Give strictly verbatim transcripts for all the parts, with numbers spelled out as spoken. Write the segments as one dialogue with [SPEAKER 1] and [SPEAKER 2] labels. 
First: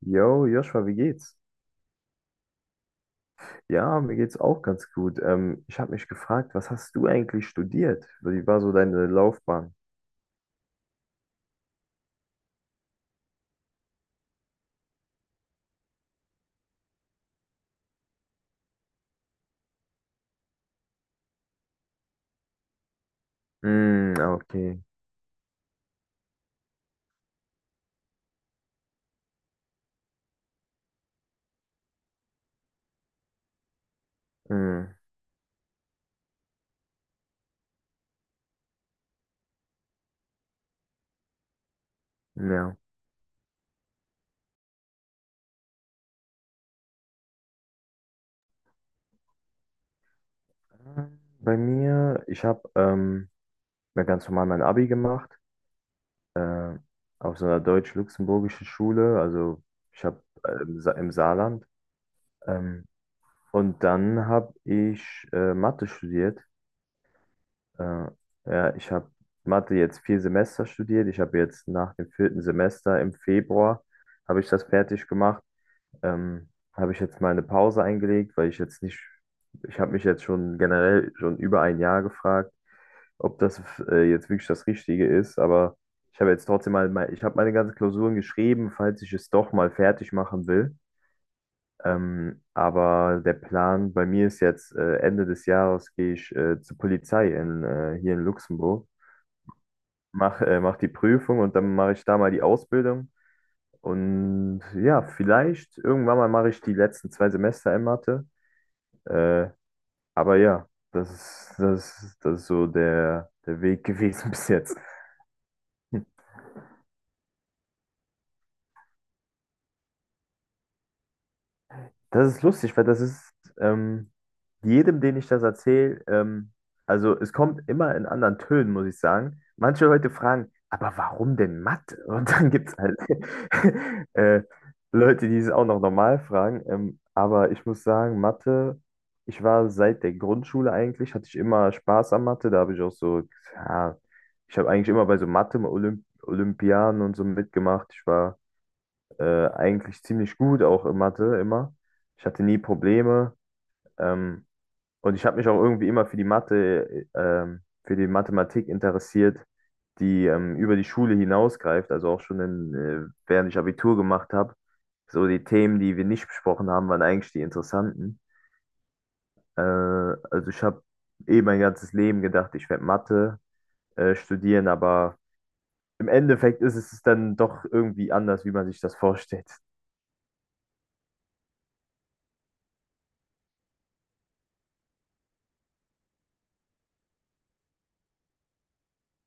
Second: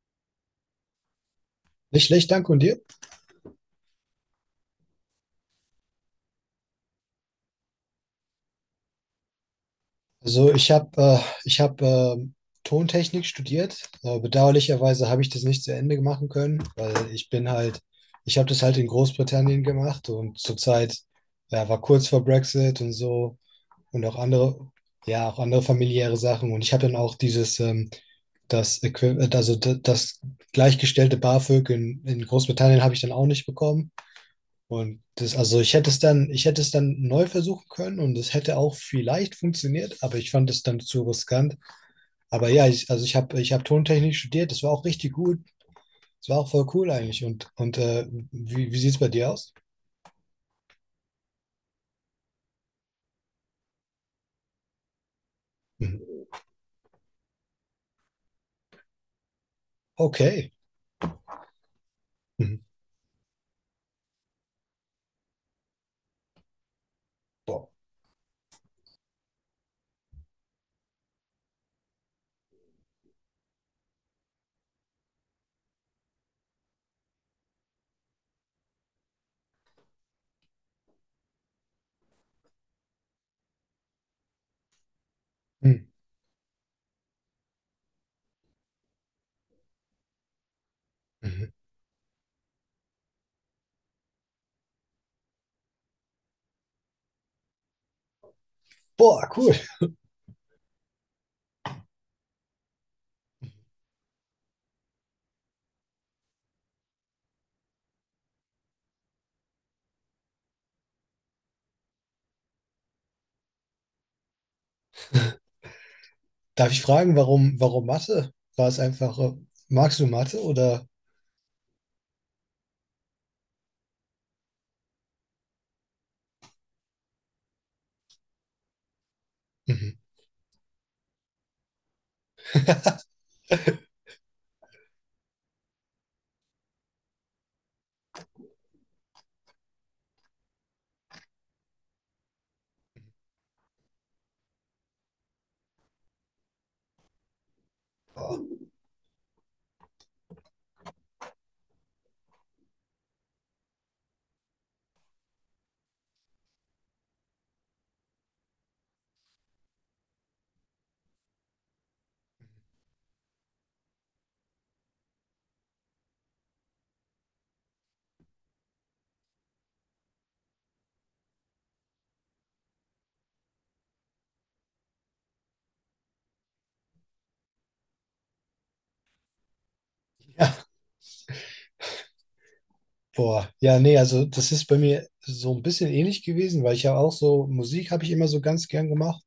[SPEAKER 1] Yo, Joshua, wie geht's?
[SPEAKER 2] Nicht schlecht, danke und dir?
[SPEAKER 1] Ja, mir geht's auch ganz gut. Ähm, ich habe mich gefragt, was hast du eigentlich studiert? Wie war so deine Laufbahn?
[SPEAKER 2] Also ich habe äh, ich hab, ähm, Tontechnik studiert. Äh, bedauerlicherweise habe ich das nicht zu Ende machen können, weil ich bin halt, ich habe das halt in Großbritannien gemacht und zurzeit, ja, war kurz vor Brexit und so und auch
[SPEAKER 1] Mm,
[SPEAKER 2] andere,
[SPEAKER 1] okay.
[SPEAKER 2] ja, auch andere familiäre Sachen. Und ich habe dann auch dieses, ähm, das, Equi- also d- das gleichgestellte BAföG in, in Großbritannien habe ich dann auch nicht bekommen.
[SPEAKER 1] Mm,
[SPEAKER 2] Und das, also ich hätte es dann, ich hätte es dann neu versuchen können und es hätte auch vielleicht funktioniert, aber ich fand es dann zu riskant. Aber ja,
[SPEAKER 1] ja.
[SPEAKER 2] ich, also ich habe, ich habe Tontechnik studiert, das war auch richtig gut. Das war auch voll cool eigentlich. Und, und äh, wie, wie sieht es bei dir aus?
[SPEAKER 1] Ähm, Bei mir, ich habe ähm, ja, ganz normal mein Abi gemacht,
[SPEAKER 2] Mhm.
[SPEAKER 1] äh, auf so einer deutsch-luxemburgischen Schule, also ich habe
[SPEAKER 2] Okay.
[SPEAKER 1] äh, im Sa- im Saarland.
[SPEAKER 2] Mhm.
[SPEAKER 1] Ähm, und dann habe ich äh, Mathe studiert.
[SPEAKER 2] Boah.
[SPEAKER 1] Äh, ja, ich habe Mathe jetzt vier Semester studiert. Ich habe jetzt nach dem vierten Semester im Februar habe ich das fertig gemacht. Ähm, habe ich jetzt mal eine Pause eingelegt, weil ich jetzt nicht, ich habe mich jetzt schon generell schon über ein Jahr gefragt, ob das äh, jetzt wirklich das Richtige ist. Aber
[SPEAKER 2] Mhm.
[SPEAKER 1] ich habe jetzt trotzdem mal, mein- ich habe meine ganzen Klausuren geschrieben, falls ich es doch mal fertig machen will.
[SPEAKER 2] Mhm.
[SPEAKER 1] Ähm, aber der Plan bei mir ist jetzt, äh, Ende des Jahres gehe ich äh, zur Polizei in, äh, hier in Luxemburg
[SPEAKER 2] Boah, cool.
[SPEAKER 1] mach, äh, mach die Prüfung und dann mache ich da mal die Ausbildung. Und ja, vielleicht irgendwann mal mache ich die letzten zwei Semester in Mathe. Äh, aber ja, das ist, das ist, das ist so der, der Weg gewesen bis jetzt.
[SPEAKER 2] Darf ich fragen, warum, warum Mathe? War es einfach, äh, magst du Mathe oder?
[SPEAKER 1] Das ist lustig, weil das ist ähm, jedem, den ich das erzähle, ähm, also es kommt immer in anderen Tönen, muss ich sagen. Manche
[SPEAKER 2] Mhm.
[SPEAKER 1] Leute fragen, aber warum denn Mathe? Und dann gibt es halt äh, Leute, die es auch noch normal fragen. Ähm, aber ich muss sagen, Mathe, ich war seit der Grundschule eigentlich, hatte ich immer Spaß an Mathe. Da habe ich auch so, ja, ich habe eigentlich immer bei so Mathe-Olympiaden und so mitgemacht. Ich war
[SPEAKER 2] Boah.
[SPEAKER 1] äh, eigentlich ziemlich gut, auch in Mathe immer. Ich hatte nie Probleme. Ähm, und ich habe mich auch irgendwie immer für die Mathe, äh, ähm, für die Mathematik interessiert, die ähm, über die Schule hinausgreift. Also auch schon in, äh, während ich Abitur gemacht habe. So die Themen, die wir nicht besprochen haben, waren eigentlich die interessanten. Äh, also ich habe eh mein ganzes Leben gedacht, ich werde Mathe äh, studieren, aber im Endeffekt ist es dann doch irgendwie anders, wie man sich das vorstellt.
[SPEAKER 2] Boah, ja, nee, also das ist bei mir so ein bisschen ähnlich gewesen, weil ich ja auch so, Musik habe ich immer so ganz gern gemacht.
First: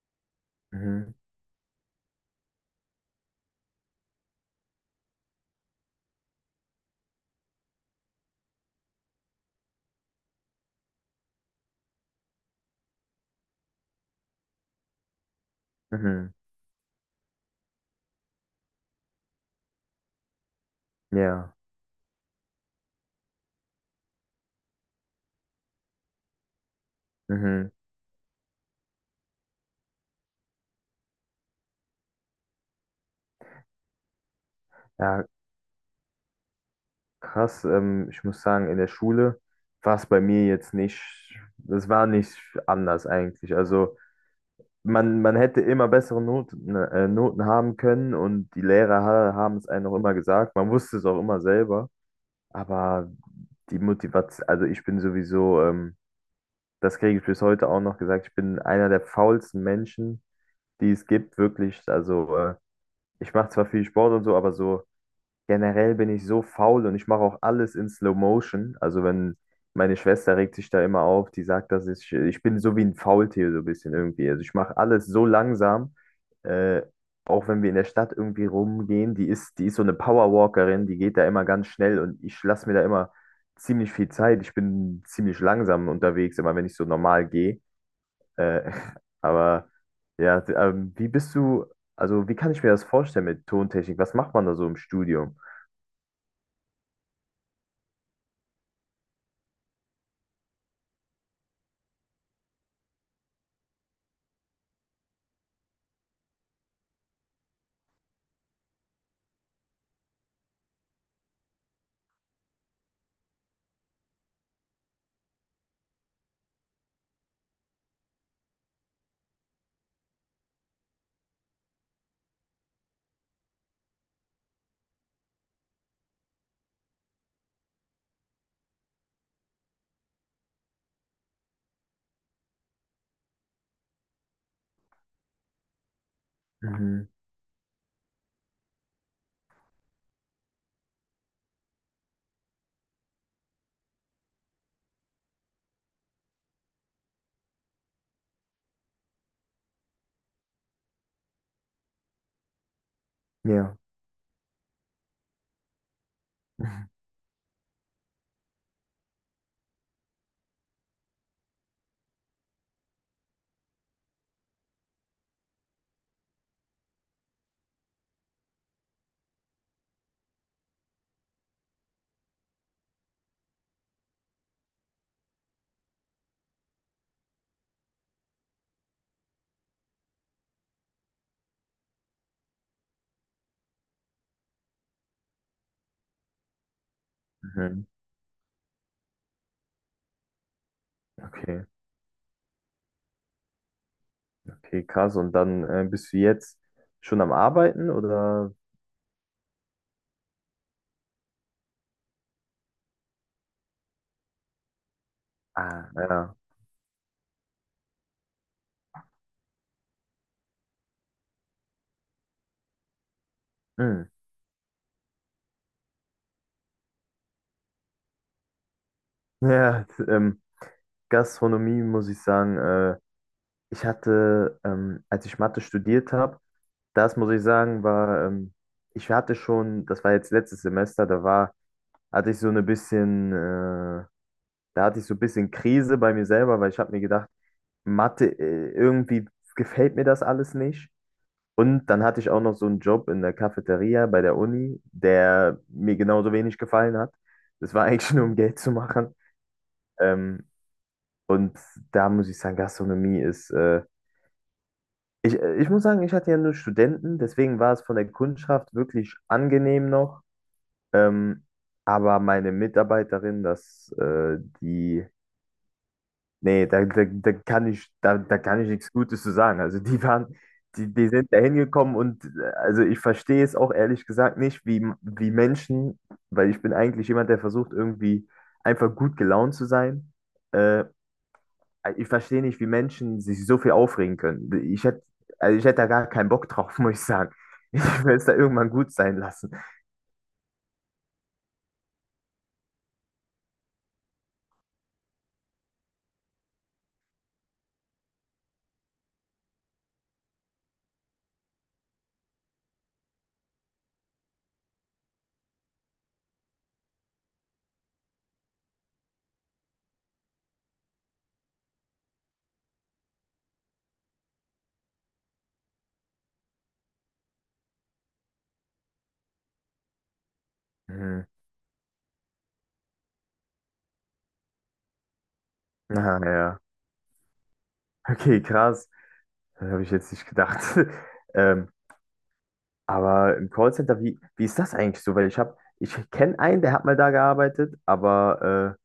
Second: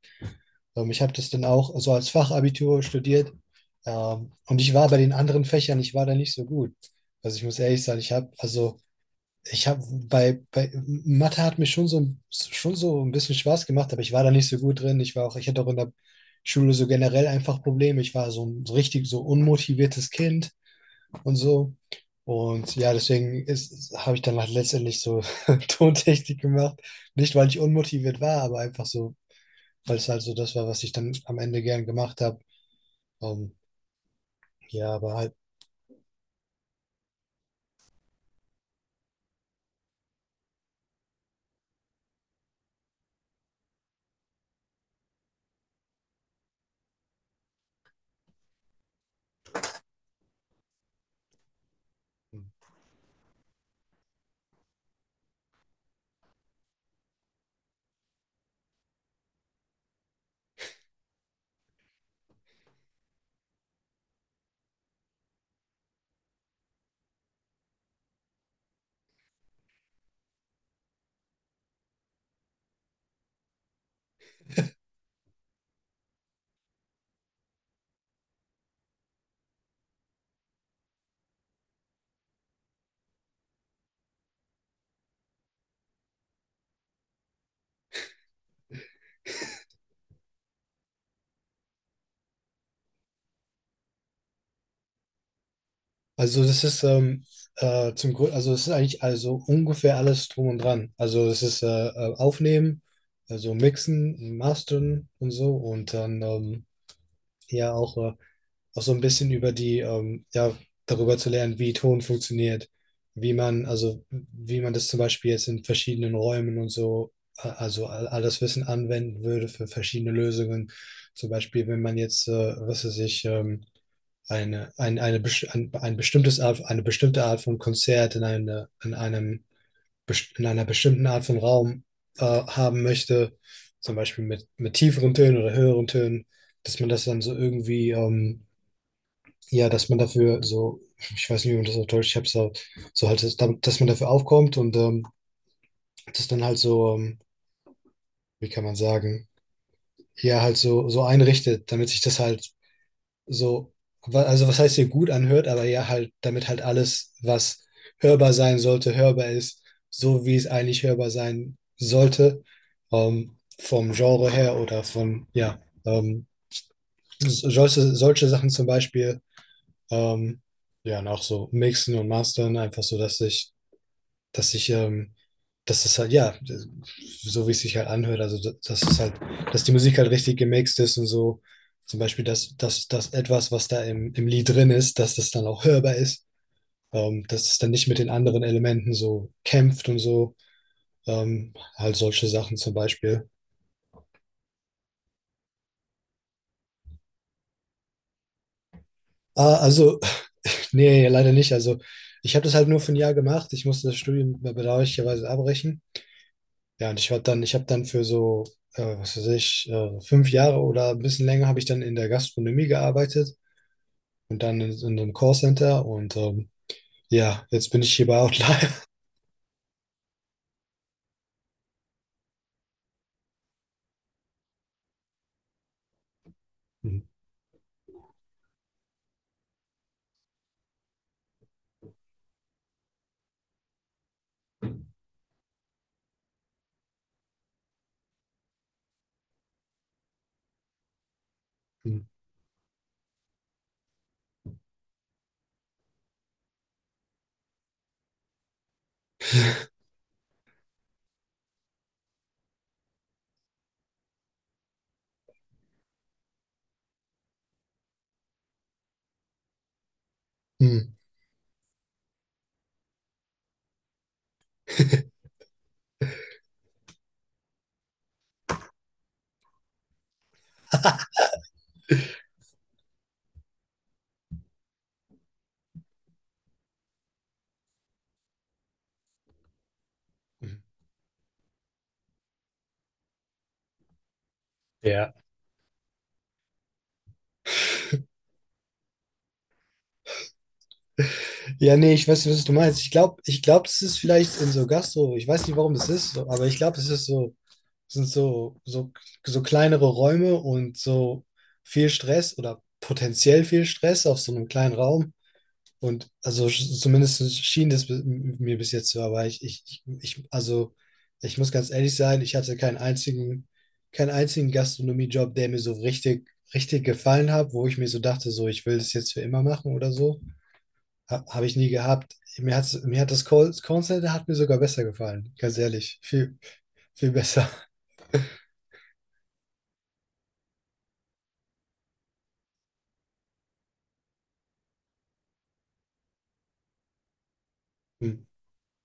[SPEAKER 2] Ähm, ich habe
[SPEAKER 1] Mhm.
[SPEAKER 2] das dann auch so als Fachabitur studiert. Ähm, und ich war bei den anderen Fächern, ich war da nicht so gut. Also ich muss ehrlich sagen, ich habe, also ich habe bei, bei Mathe hat mir schon so, schon so ein bisschen Spaß gemacht, aber ich war da nicht so gut drin. Ich war auch, ich hatte auch in der
[SPEAKER 1] Mhm.
[SPEAKER 2] Schule so generell einfach Probleme. Ich war so ein so richtig so unmotiviertes Kind und
[SPEAKER 1] Ja.
[SPEAKER 2] so. Und ja, deswegen ist, habe ich dann halt letztendlich so Tontechnik gemacht. Nicht, weil ich
[SPEAKER 1] Mhm.
[SPEAKER 2] unmotiviert war, aber einfach so, weil es halt so das war, was ich dann am Ende gern gemacht habe. Ähm, ja, aber
[SPEAKER 1] Ja,
[SPEAKER 2] halt,
[SPEAKER 1] krass. Ähm, ich muss sagen, in der Schule war es bei mir jetzt nicht, es war nicht anders eigentlich. Also man, man hätte immer bessere Noten, ne, äh, Noten haben können und die Lehrer ha haben es einem auch immer gesagt. Man wusste es auch immer selber. Aber die Motivation, also ich bin sowieso, ähm, das kriege ich bis heute auch noch gesagt, ich bin einer der faulsten Menschen, die es gibt, wirklich. Also äh, ich mache zwar viel Sport und so, aber so. Generell bin ich so faul und ich mache auch alles in Slow Motion. Also wenn meine Schwester regt sich da immer auf, die sagt, dass ich, ich bin so wie ein Faultier so ein bisschen irgendwie. Also ich mache alles so langsam. Äh, auch wenn wir in der Stadt irgendwie rumgehen, die ist, die ist so eine Powerwalkerin, die geht da immer ganz schnell und ich lasse mir da immer ziemlich viel Zeit. Ich bin ziemlich langsam unterwegs, immer wenn ich so normal gehe. Äh, aber ja, d- ähm, wie bist du, also wie kann ich mir das vorstellen mit Tontechnik? Was macht man da so im Studio?
[SPEAKER 2] also das ist ähm, äh, zum Grund, also es ist eigentlich also ungefähr alles drum und dran. Also es ist äh, äh, Aufnehmen, also Mixen, Mastern und so und dann ähm, ja auch äh, auch so ein bisschen über die, ähm, ja, darüber zu lernen, wie Ton funktioniert, wie man, also wie man das zum Beispiel jetzt in verschiedenen Räumen und so, äh, also all, all das Wissen anwenden würde für verschiedene Lösungen. Zum Beispiel, wenn man jetzt, äh, was weiß ich, ähm, eine, ein, eine, best- ein, ein bestimmtes Art, eine bestimmte Art von Konzert in, eine, in, einem, best- in einer bestimmten Art von Raum äh, haben möchte, zum Beispiel mit, mit tieferen Tönen oder höheren Tönen, dass man das
[SPEAKER 1] Mhm.
[SPEAKER 2] dann so irgendwie ähm, ja, dass man dafür so, ich weiß nicht, wie man das auf Deutsch, ich hab's so, so halt, dass, dass man dafür aufkommt und ähm, das dann halt so, ähm, wie kann man sagen, ja, halt so, so einrichtet, damit sich das halt so,
[SPEAKER 1] Ja.
[SPEAKER 2] wa- also was heißt hier gut anhört, aber ja, halt, damit halt alles, was hörbar sein sollte, hörbar ist, so wie es eigentlich hörbar sein sollte, ähm, vom Genre her oder von, ja, ähm, solche, solche Sachen zum Beispiel. Ähm, ja, und auch so mixen und mastern, einfach so, dass ich, dass ich, ähm, dass es halt, ja, so wie es sich halt anhört, also da- dass es halt, dass die Musik halt richtig gemixt ist und so, zum Beispiel, dass, dass, dass etwas, was da im, im Lied drin ist, dass das dann auch hörbar ist, ähm, dass es dann
[SPEAKER 1] Mhm.
[SPEAKER 2] nicht mit den anderen Elementen so kämpft und so, ähm,
[SPEAKER 1] Okay,
[SPEAKER 2] halt solche Sachen zum Beispiel.
[SPEAKER 1] okay, krass. Und dann äh, bist du jetzt schon am Arbeiten oder?
[SPEAKER 2] Ah, also, nee, leider nicht, also ich habe das halt nur für ein Jahr gemacht, ich musste das Studium bedauerlicherweise abbrechen.
[SPEAKER 1] Ah, ja.
[SPEAKER 2] Ja, und ich war dann, ich habe dann für so, äh, was weiß ich, äh, fünf Jahre oder ein bisschen länger habe ich dann in der Gastronomie gearbeitet
[SPEAKER 1] Mhm.
[SPEAKER 2] und dann in, in einem Callcenter und ähm, ja, jetzt bin ich hier bei Outlier.
[SPEAKER 1] Ja, t- ähm, Gastronomie muss ich sagen, äh, ich hatte, ähm, als ich Mathe studiert habe, das muss ich sagen, war, ähm, ich hatte schon, das war jetzt letztes Semester, da war, hatte ich so eine bisschen, äh, da hatte ich so ein bisschen Krise bei mir selber, weil ich habe mir gedacht, Mathe, äh, irgendwie gefällt mir das alles nicht. Und
[SPEAKER 2] Hm,
[SPEAKER 1] dann
[SPEAKER 2] hm,
[SPEAKER 1] hatte ich auch noch so einen Job in der Cafeteria bei der Uni, der mir genauso wenig gefallen hat. Das war eigentlich nur um Geld zu machen. Ähm, und da muss ich sagen, Gastronomie ist, äh, ich, ich muss sagen, ich hatte ja nur Studenten, deswegen war es von der Kundschaft wirklich angenehm noch.
[SPEAKER 2] hm.
[SPEAKER 1] Ähm, aber meine Mitarbeiterin, das, äh, die. Nee, da, da, da kann ich, da, da kann ich nichts Gutes zu sagen. Also die waren, die, die sind da hingekommen und äh, also ich verstehe es auch ehrlich gesagt nicht, wie, wie Menschen, weil ich bin eigentlich jemand, der versucht, irgendwie einfach gut gelaunt zu sein. Äh, ich verstehe nicht, wie Menschen sich so viel aufregen können. Ich hätte,
[SPEAKER 2] Ja.
[SPEAKER 1] also ich hätte da gar keinen Bock drauf, muss ich sagen. Ich will es da irgendwann gut sein lassen.
[SPEAKER 2] Ja, nee, ich weiß nicht, was du meinst. Ich glaube, ich glaub, das ist vielleicht in so Gastro, ich weiß nicht, warum das ist, so, aber ich glaube, es ist so, sind so, so, so kleinere Räume und so viel Stress oder potenziell viel Stress auf so einem kleinen Raum. Und also sch- zumindest schien das bi- mir bis jetzt so, aber ich, ich, ich, ich- also ich muss ganz ehrlich sein, ich hatte keinen einzigen, keinen einzigen Gastronomiejob, der mir so richtig, richtig gefallen hat, wo ich mir so dachte, so ich will das jetzt für immer machen oder so.
[SPEAKER 1] Hm.
[SPEAKER 2] Ha, habe ich nie gehabt. Mir hat, mir hat das Call, Callcenter hat mir sogar besser gefallen, ganz ehrlich.
[SPEAKER 1] Ah,
[SPEAKER 2] Viel,
[SPEAKER 1] ja.
[SPEAKER 2] viel besser.
[SPEAKER 1] Okay, krass. Das habe ich jetzt nicht gedacht. Ähm, Aber im Callcenter, wie, wie ist das eigentlich so? Weil ich habe, ich kenne einen, der hat mal da gearbeitet,
[SPEAKER 2] Hm.
[SPEAKER 1] aber äh,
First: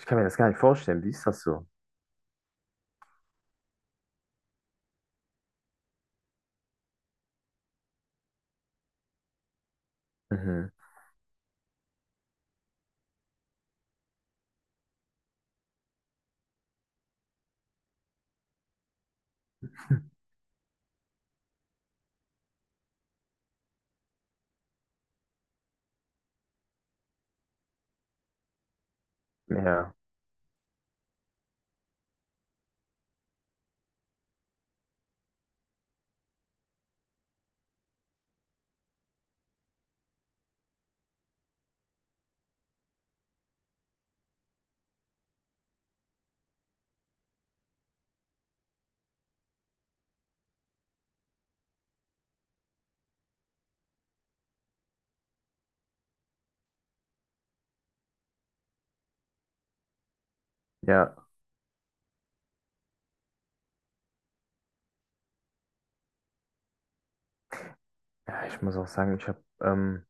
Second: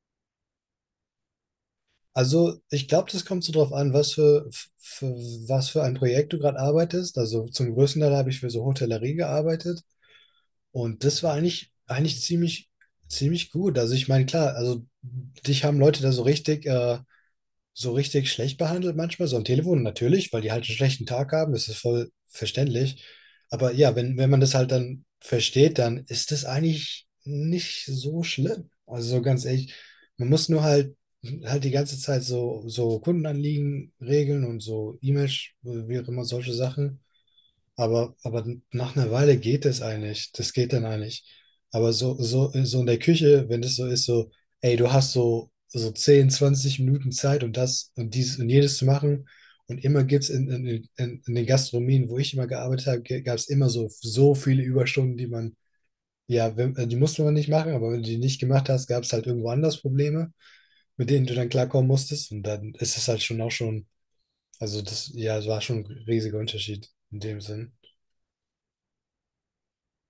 [SPEAKER 1] ich kann mir das gar nicht vorstellen. Wie ist das so?
[SPEAKER 2] Also, ich glaube, das kommt so drauf an, was für, für, was für ein Projekt du gerade arbeitest. Also, zum größten Teil habe ich für so Hotellerie gearbeitet.
[SPEAKER 1] Mhm.
[SPEAKER 2] Und das war eigentlich, eigentlich ziemlich, ziemlich gut. Also ich meine, klar, also dich haben Leute da so richtig, äh, so richtig schlecht behandelt manchmal, so am Telefon natürlich, weil die halt einen schlechten Tag haben, das ist voll verständlich. Aber ja, wenn, wenn man das halt dann versteht, dann ist das eigentlich nicht so schlimm. Also so ganz ehrlich,
[SPEAKER 1] Ja,
[SPEAKER 2] man muss nur halt halt die ganze Zeit so, so Kundenanliegen regeln und so E-Mails, wie auch immer solche Sachen. Aber, aber nach einer Weile geht das eigentlich. Das geht dann eigentlich. Aber so, so, so in der Küche, wenn das so ist, so, ey, du hast so, so zehn zwanzig Minuten Zeit und das und dieses und jenes zu machen. Und immer gibt es in, in, in, in den Gastronomien, wo ich immer gearbeitet habe, gab es immer so, so viele Überstunden, die man, ja, wenn, die musste man nicht machen, aber wenn du die nicht gemacht hast, gab es halt irgendwo anders Probleme, mit
[SPEAKER 1] ja.
[SPEAKER 2] denen du dann klarkommen musstest. Und dann ist es halt schon auch schon, also das, ja, es war schon ein riesiger Unterschied in dem Sinn.
[SPEAKER 1] Ja, ich muss auch sagen, ich habe ähm,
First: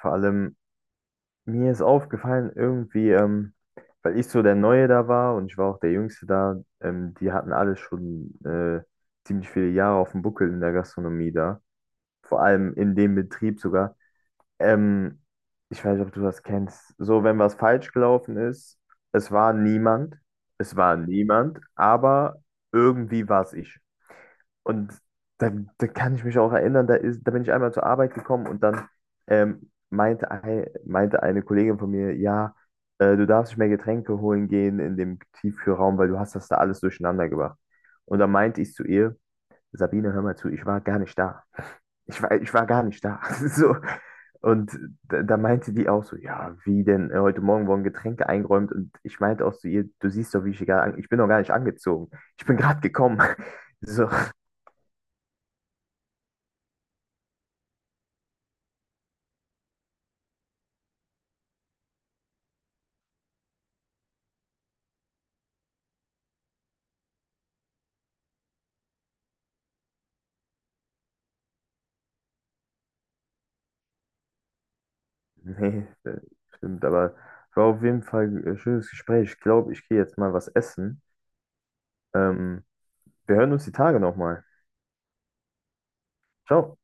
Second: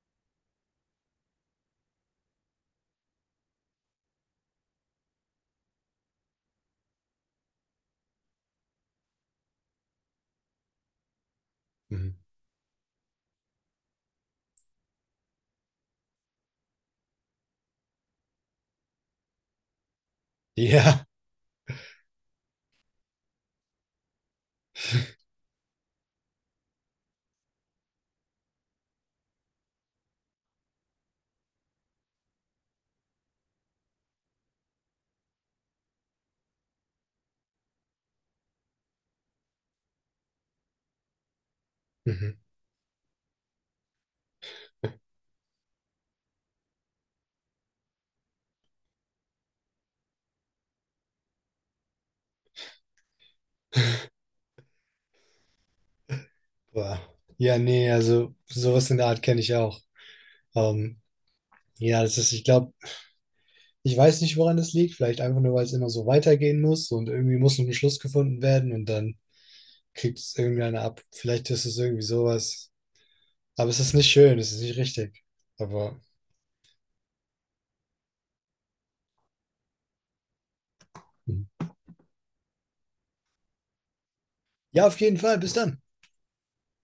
[SPEAKER 1] vor allem, mir ist aufgefallen, irgendwie, ähm, weil ich so der Neue da war und ich war auch der Jüngste da, ähm, die hatten alle schon äh, ziemlich viele Jahre auf dem Buckel in der Gastronomie da.
[SPEAKER 2] Mhm.
[SPEAKER 1] Vor allem in dem Betrieb sogar. Ähm, ich weiß nicht, ob du das kennst. So, wenn was falsch gelaufen ist, es war niemand, es war
[SPEAKER 2] Ja,
[SPEAKER 1] niemand, aber irgendwie war es ich. Und da, da kann ich mich auch erinnern, da ist, da bin ich einmal zur Arbeit gekommen und dann ähm, meinte, ein, meinte eine Kollegin von mir, ja, äh, du darfst nicht mehr Getränke holen gehen in dem Tiefkühlraum, weil du hast das da alles durcheinander gebracht. Und dann meinte ich zu ihr, Sabine, hör mal zu, ich war gar nicht da. Ich war,
[SPEAKER 2] Mhm.
[SPEAKER 1] ich war gar nicht da. So. Und da, da meinte die auch so, ja, wie denn, äh, heute Morgen wurden Getränke eingeräumt und ich meinte auch zu ihr, du siehst doch, wie ich hier gerade, an- ich bin doch gar nicht angezogen. Ich bin gerade gekommen. So,
[SPEAKER 2] Boah. Ja, nee, also sowas in der Art kenne ich auch. Ähm, ja, das ist, ich glaube, ich weiß nicht, woran das liegt. Vielleicht einfach nur, weil es immer so weitergehen muss und irgendwie muss noch ein Schluss gefunden werden und dann kriegt es irgendeiner ab. Vielleicht ist es irgendwie sowas. Aber es ist nicht schön, es ist nicht richtig.
[SPEAKER 1] nee,
[SPEAKER 2] Aber
[SPEAKER 1] äh, stimmt, aber war auf jeden Fall ein schönes Gespräch. Ich glaube, ich gehe jetzt mal was essen.
[SPEAKER 2] Mhm.
[SPEAKER 1] Ähm, wir hören uns die Tage nochmal.
[SPEAKER 2] ja, auf jeden Fall. Bis dann.
[SPEAKER 1] Ciao.